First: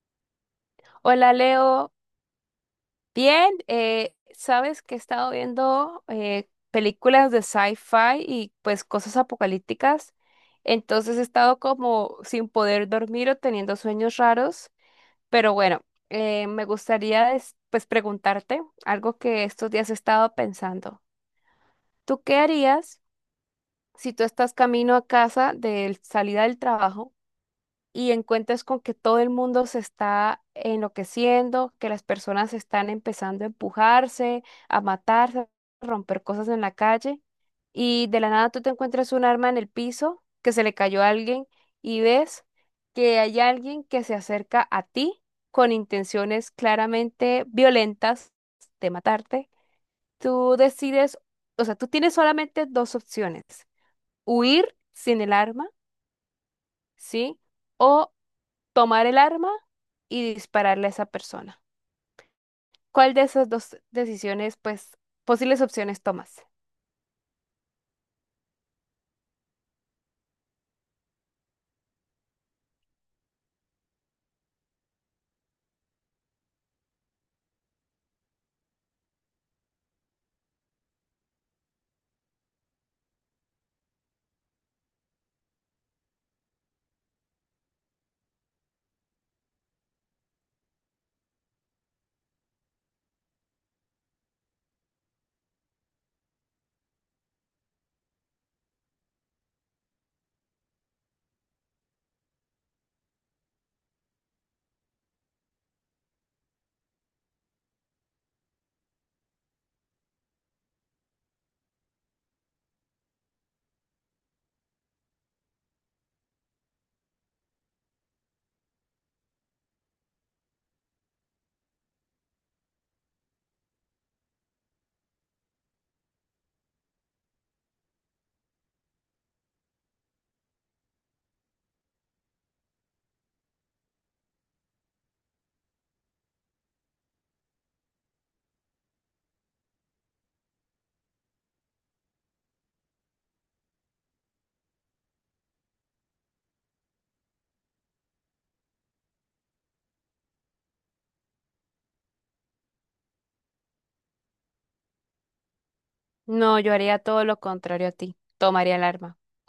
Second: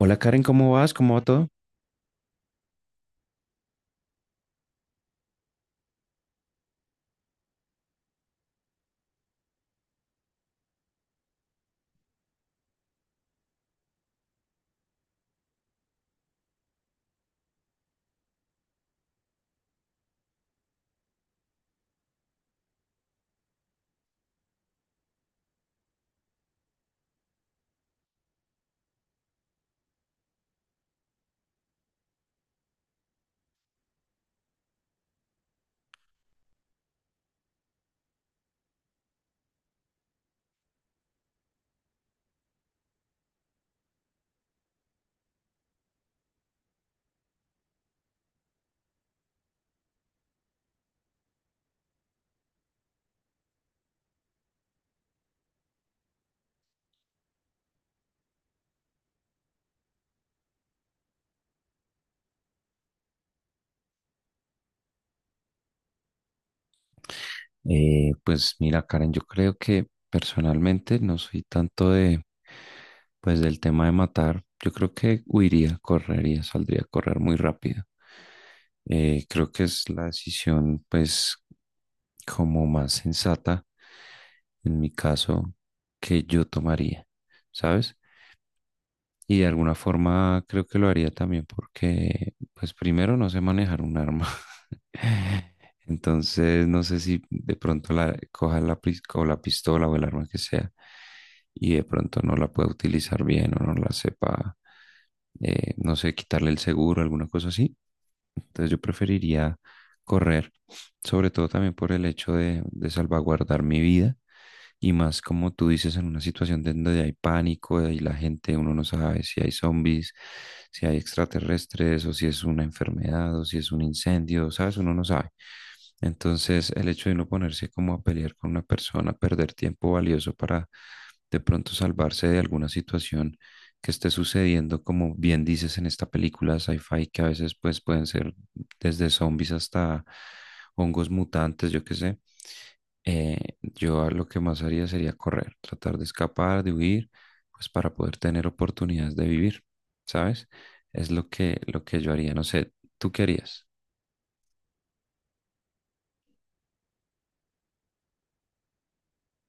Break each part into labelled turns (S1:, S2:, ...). S1: Hola Karen, ¿cómo vas? ¿Cómo va
S2: Hola
S1: todo?
S2: Leo, bien. Sabes que he estado viendo películas de sci-fi y pues cosas apocalípticas, entonces he estado como sin poder dormir o teniendo sueños raros, pero bueno, me gustaría pues preguntarte algo que estos días he estado pensando. ¿Tú qué harías si tú estás camino a casa de salida del trabajo y encuentras con que todo el mundo se está enloqueciendo, que las personas están empezando a empujarse, a matarse, a romper cosas en la calle, y de la nada tú te encuentras un arma en el piso que se le cayó a alguien y ves que hay alguien que se acerca a ti con intenciones claramente violentas de matarte? Tú decides, o sea, tú tienes solamente dos opciones: huir sin el arma, ¿sí? O tomar el arma y dispararle a esa persona. ¿Cuál de esas dos decisiones, pues, posibles opciones tomas?
S1: Pues mira Karen, yo creo que personalmente no soy tanto pues del tema de matar. Yo creo que huiría, correría, saldría a correr muy rápido. Creo que es la decisión pues como más sensata en mi caso que yo tomaría, ¿sabes? Y de alguna forma creo que lo haría también porque, pues primero no sé manejar un arma. Entonces no sé si de pronto la coja la, pis- o la pistola o el arma que sea y de pronto no la pueda utilizar bien o no la sepa, no sé, quitarle el seguro, alguna cosa así. Entonces yo preferiría correr, sobre todo también por el hecho de salvaguardar mi vida y más como tú dices, en una situación donde hay pánico y la gente, uno no sabe si hay zombies, si hay extraterrestres o si es una enfermedad o si es un incendio, ¿sabes? Uno no sabe. Entonces, el hecho de uno ponerse como a pelear con una persona, perder tiempo valioso para de pronto salvarse de alguna situación que esté sucediendo, como bien dices en esta película sci-fi, que a veces pues pueden ser desde zombies hasta hongos mutantes, yo qué sé. Yo lo que más haría sería correr, tratar de escapar, de huir, pues para poder tener oportunidades de vivir, ¿sabes? Es lo que yo haría. No sé, ¿tú qué harías?
S2: No, yo haría todo lo contrario a ti. Tomaría el arma.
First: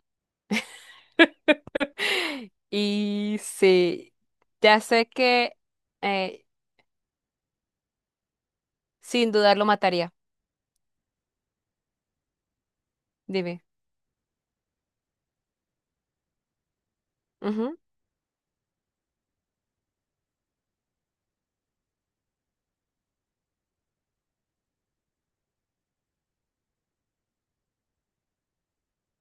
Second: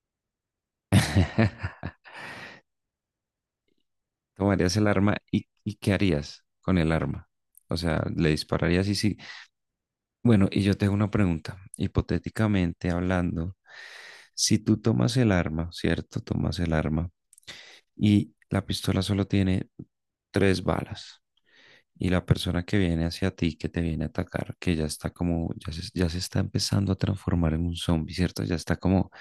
S2: Y sí,
S1: ¿Tomarías
S2: ya
S1: el
S2: sé
S1: arma
S2: que
S1: y qué harías
S2: eh,
S1: con el arma? O sea, le dispararías y sí.
S2: sin dudar lo mataría.
S1: Bueno, y yo tengo una pregunta. Hipotéticamente hablando,
S2: Dime.
S1: si tú tomas el arma, ¿cierto? Tomas el arma
S2: Ujú.
S1: y la pistola solo tiene tres balas. Y la persona que viene hacia ti, que te viene a atacar, que ya está como, ya se está empezando a transformar en un zombie, ¿cierto? Ya está como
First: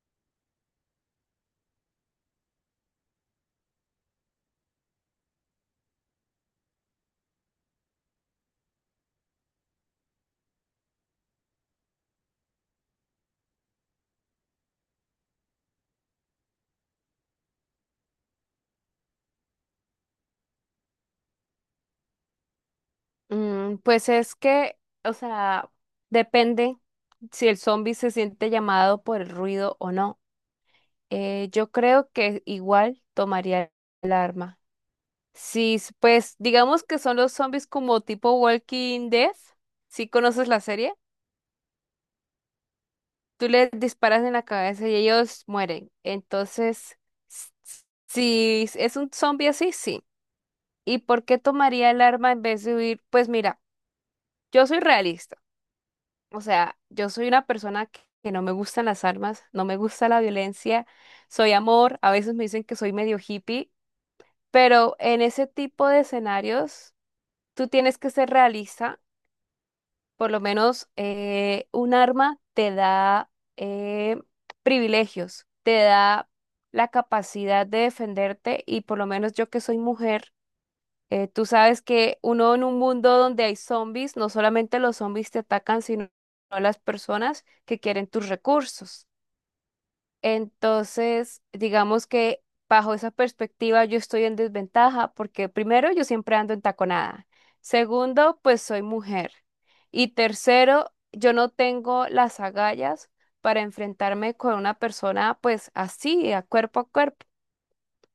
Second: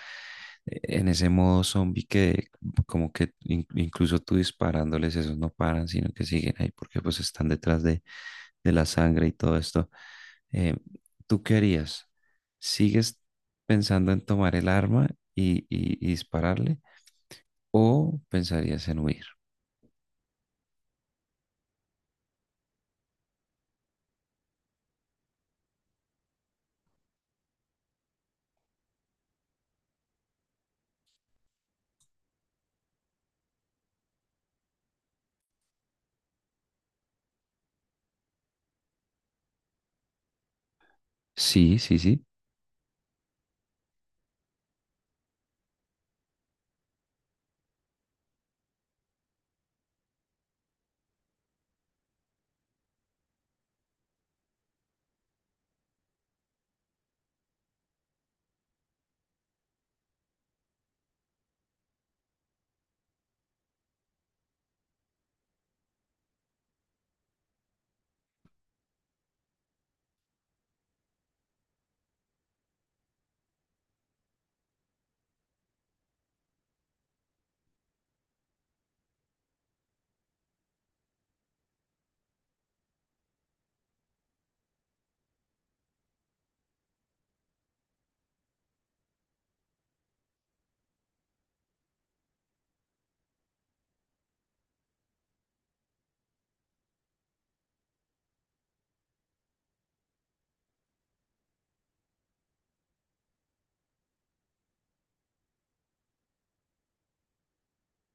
S1: en ese modo zombie que como que incluso tú disparándoles, esos no paran, sino que siguen ahí porque pues están detrás de la sangre y todo esto. Eh, ¿Tú qué harías? ¿Sigues pensando en tomar el arma y dispararle o pensarías en huir?
S2: Mm, pues es que, o sea, depende si el zombie se siente llamado por el ruido o no. Yo creo que igual tomaría el arma. Sí, pues digamos que son los zombies como tipo Walking Dead. ¿Si conoces la serie?
S1: Sí, sí, sí,
S2: Tú les disparas en la cabeza y ellos mueren. Entonces, s- s- si s- es un zombie así, sí. ¿Y por qué tomaría el arma en vez de huir? Pues mira, yo soy realista. O sea, yo soy una persona que no me gustan las armas, no me gusta la violencia, soy amor. A veces me dicen que soy medio hippie, pero en ese tipo de escenarios, tú tienes que ser realista. Por lo menos un arma te da eh, privilegios, te da la capacidad de defenderte, y por lo menos yo que soy mujer, tú sabes que uno en un mundo donde hay zombies, no solamente los zombies te atacan, sino las personas que quieren tus recursos. Entonces, digamos que bajo esa perspectiva yo estoy en desventaja porque primero yo siempre ando en taconada. Segundo, pues soy mujer. Y tercero, yo no tengo las agallas para enfrentarme con una persona pues así, a cuerpo a cuerpo.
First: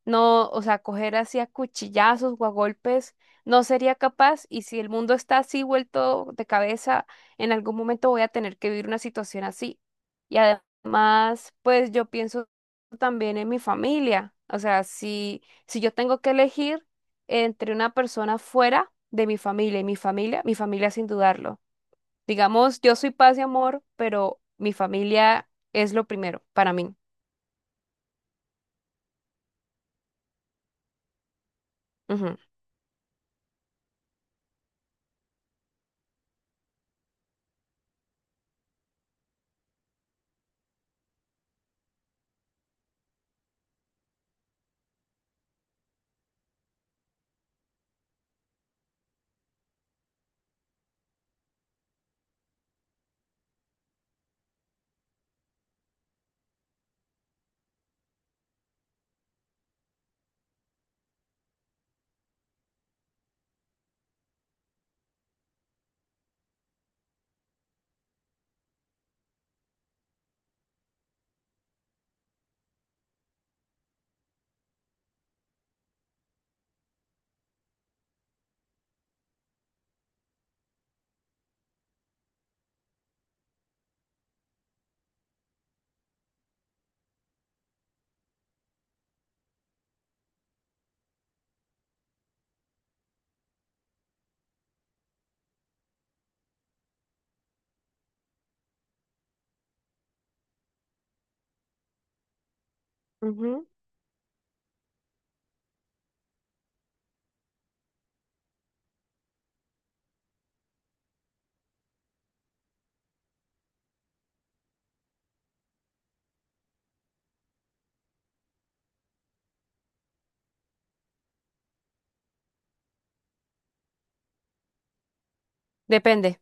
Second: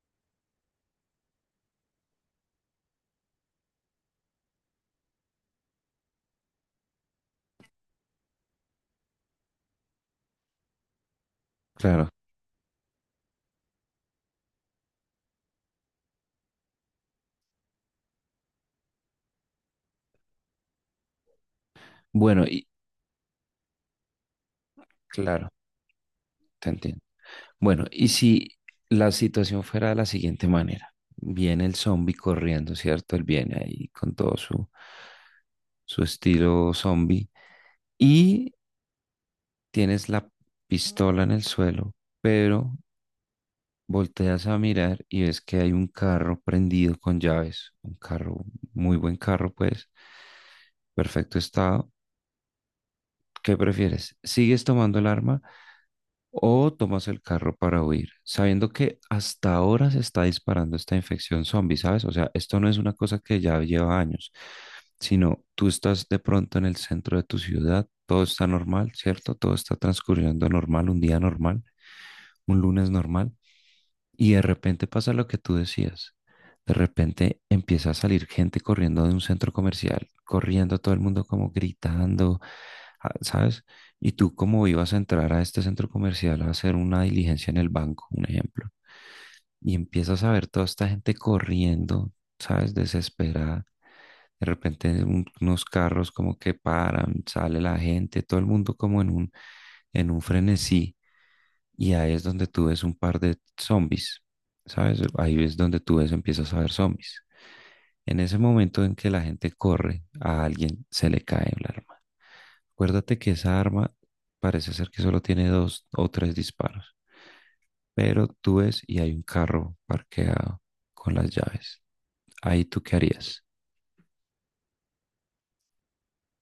S2: No, o sea, coger así a cuchillazos o a golpes, no sería capaz. Y si el mundo está así vuelto de cabeza, en algún momento voy a tener que vivir una situación así. Y además, pues yo
S1: claro.
S2: pienso también en mi familia. O sea, si yo tengo que elegir entre una persona fuera de mi familia y mi familia sin dudarlo.
S1: Bueno, y
S2: Digamos, yo soy paz y amor, pero mi
S1: claro,
S2: familia es lo primero
S1: te
S2: para mí.
S1: entiendo. Bueno, y si la situación fuera de la siguiente manera, viene el zombie
S2: Ujú.
S1: corriendo, ¿cierto? Él viene ahí con todo su, su estilo zombie y tienes la pistola en el suelo, pero volteas a mirar y ves que hay un carro prendido con llaves, un carro, muy buen carro, pues, perfecto estado. ¿Qué prefieres? ¿Sigues tomando el arma? ¿O tomas el carro para huir, sabiendo que hasta ahora se está disparando esta infección zombie, ¿sabes? O sea, esto no es una cosa que ya lleva años, sino tú estás de pronto en el centro de tu ciudad, todo está normal, ¿cierto? Todo está transcurriendo normal, un día normal, un lunes normal, y de repente pasa lo que tú decías. De repente empieza a salir gente corriendo de un centro comercial, corriendo todo el mundo como gritando, ah, ¿sabes? Y tú como ibas a entrar a este centro comercial a hacer una diligencia en el banco, un ejemplo, y empiezas a ver toda esta gente corriendo, ¿sabes? Desesperada. De repente unos carros como que paran, sale la gente, todo el mundo como en un frenesí y ahí es donde tú ves un par de
S2: Ujú.
S1: zombies, ¿sabes? Ahí es donde tú ves, empiezas a ver zombies. En ese momento en que la gente corre, a alguien se le cae el arma. Acuérdate que esa arma parece ser que solo tiene dos o tres disparos, pero tú ves y hay un carro parqueado con las llaves. ¿Ahí tú qué harías?
S2: Depende.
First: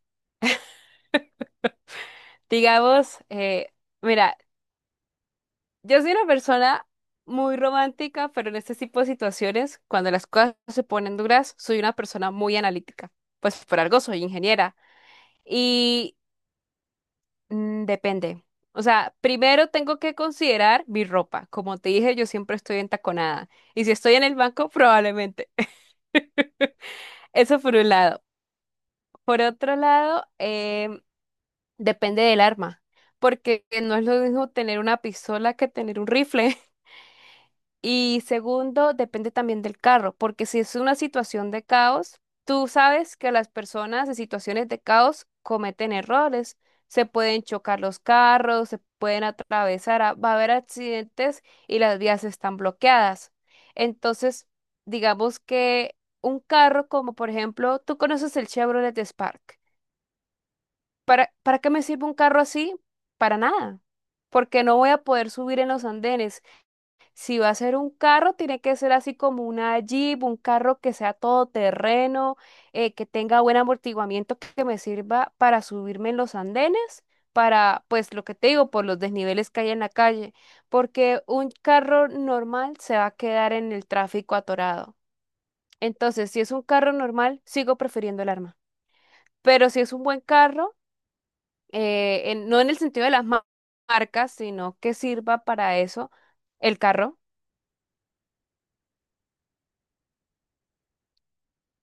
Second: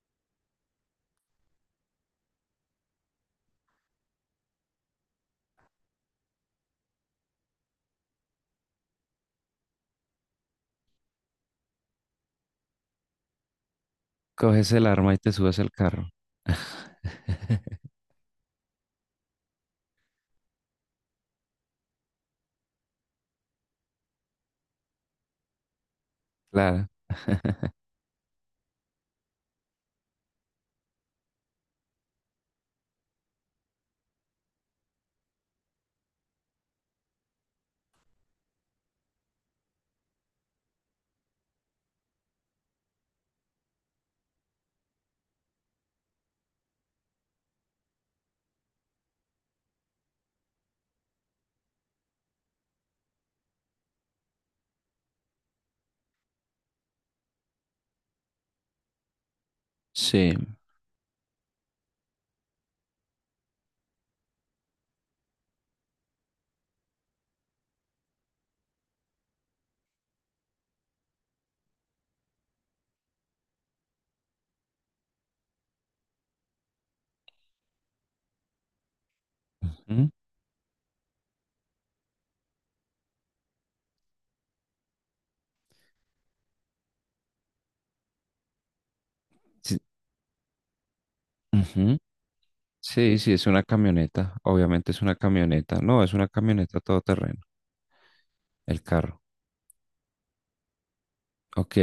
S2: Digamos, mira, yo soy una persona muy romántica, pero en este tipo de situaciones, cuando las cosas se ponen duras, soy una persona muy analítica. Pues por algo soy
S1: Coges
S2: ingeniera.
S1: el arma y te subes al carro.
S2: Y mm, depende. O sea, primero tengo que considerar mi ropa. Como te dije, yo siempre estoy entaconada. Y si estoy en el banco, probablemente.
S1: Claro,
S2: Eso por un lado. Por otro lado, depende del arma, porque no es lo mismo tener una pistola que tener un rifle. Y segundo, depende también del carro, porque si es una situación de caos, tú sabes que las personas en situaciones de caos cometen errores, se pueden chocar los carros, se pueden atravesar, va a haber accidentes y las vías están bloqueadas. Entonces, digamos que un carro como por ejemplo, tú conoces el Chevrolet Spark.
S1: sí.
S2: Para qué me sirve un carro así? Para nada, porque no voy a poder subir en los andenes. Si va a ser un carro, tiene que ser así como una Jeep, un carro que sea todoterreno, que tenga buen amortiguamiento, que me sirva para subirme en los andenes, para, pues lo que te digo, por los desniveles que hay en la
S1: Ujú,
S2: calle, porque un carro normal se va a quedar en el tráfico atorado. Entonces, si es un carro normal, sigo prefiriendo el arma. Pero
S1: sí,
S2: si es un buen carro,
S1: ujú.
S2: no en el sentido de
S1: Sí,
S2: las
S1: sí, es una
S2: marcas,
S1: camioneta.
S2: sino
S1: Obviamente
S2: que
S1: es una
S2: sirva
S1: camioneta.
S2: para
S1: No,
S2: eso
S1: es una
S2: el
S1: camioneta
S2: carro,
S1: todoterreno. El carro. Ok.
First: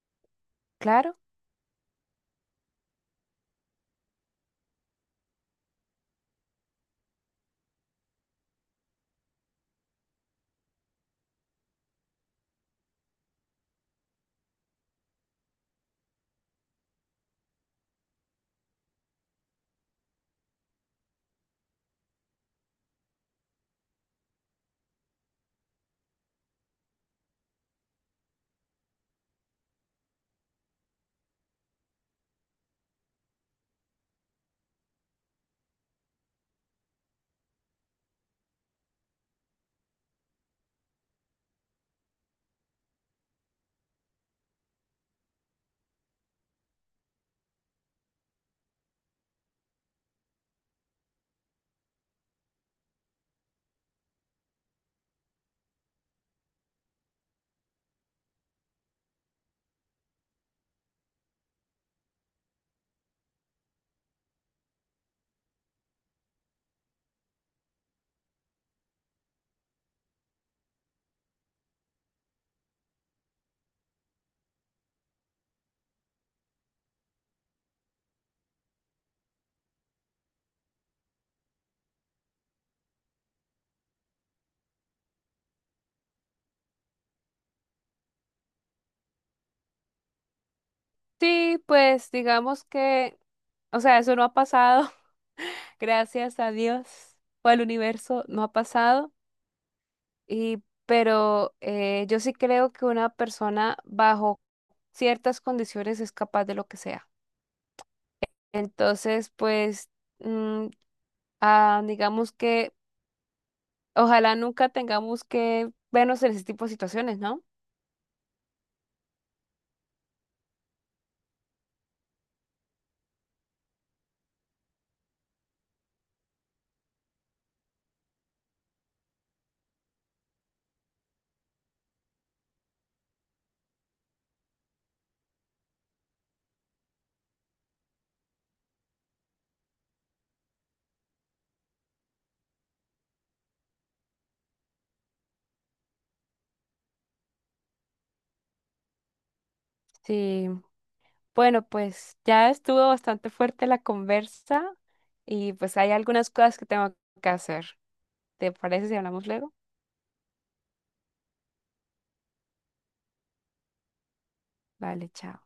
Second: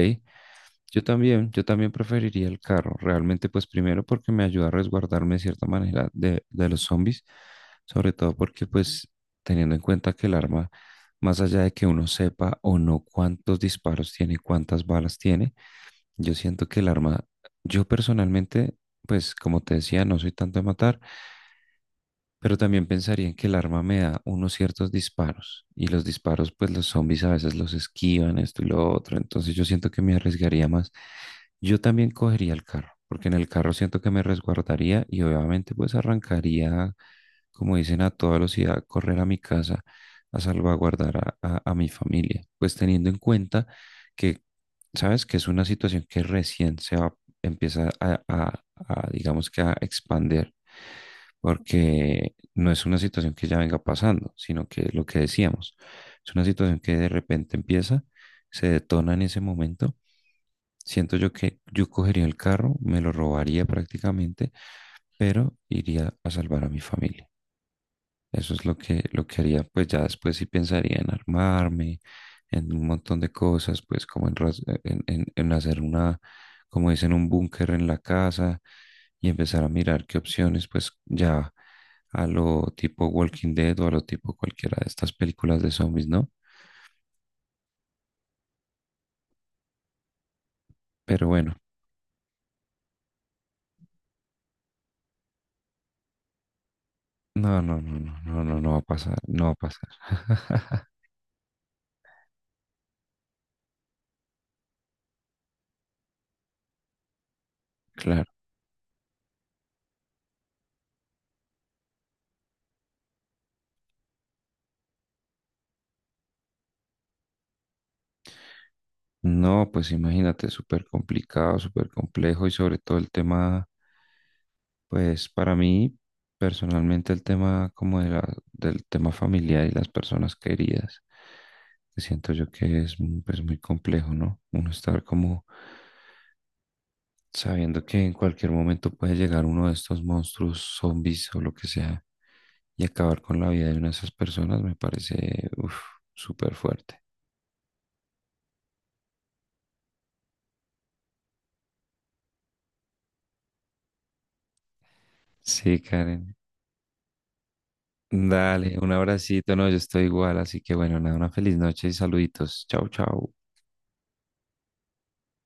S2: claro.
S1: Yo también preferiría el carro. Realmente, pues primero porque me ayuda a resguardarme de cierta manera de los zombies. Sobre todo porque, pues, teniendo en cuenta que el arma, más allá de que uno sepa o no cuántos disparos tiene, cuántas balas tiene, yo siento que el arma, yo personalmente, pues, como te decía, no soy tanto de matar. Pero también pensaría en que el arma me da unos ciertos disparos y los disparos, pues los zombies a veces los esquivan, esto y lo otro. Entonces yo siento que me arriesgaría más. Yo también cogería el carro, porque en el carro siento que me resguardaría y obviamente pues arrancaría, como dicen, a toda velocidad, a correr a mi casa a salvaguardar a mi familia. Pues teniendo en cuenta que, sabes, que es una situación que recién empieza a digamos que a expander, porque no es una situación que ya venga pasando, sino que lo que decíamos, es una situación que de repente empieza, se detona en ese momento. Siento yo que yo cogería el carro, me lo robaría prácticamente, pero iría a salvar a mi familia. Eso es lo que haría, pues ya después sí pensaría en armarme, en un montón de cosas, pues como en, ras- en hacer una, como dicen, un búnker en la casa y empezar a mirar qué opciones, pues ya a lo tipo Walking Dead o a lo tipo cualquiera de estas películas de zombies, ¿no? Pero bueno,
S2: Sí, pues digamos que, o sea, eso no ha pasado, gracias a Dios o al
S1: no, no, no, no,
S2: universo, no
S1: no,
S2: ha
S1: no, no va a
S2: pasado.
S1: pasar, no va a pasar.
S2: Y, pero yo sí creo que una persona bajo ciertas condiciones es capaz de lo que sea.
S1: Claro.
S2: Entonces, pues, mm, ah, digamos que ojalá nunca tengamos que vernos en ese tipo de situaciones, ¿no?
S1: No, pues imagínate, súper complicado, súper complejo y sobre todo el tema. Pues para mí, personalmente, el tema como de del tema familiar y las personas queridas, que siento yo que es mm, pues, muy complejo, ¿no? Uno estar como sabiendo que en cualquier momento puede llegar uno de estos monstruos, zombies o lo que sea, y acabar con la vida de una de esas personas me parece, uf, súper fuerte.
S2: Sí, bueno, pues ya estuvo bastante fuerte la conversa y pues
S1: Sí,
S2: hay algunas
S1: Karen.
S2: cosas que tengo que hacer. ¿Te
S1: Dale,
S2: parece
S1: un
S2: si hablamos luego?
S1: abracito, no, yo estoy igual, así que bueno, nada, una feliz noche y saluditos. Chau, chau.
S2: Vale, chao.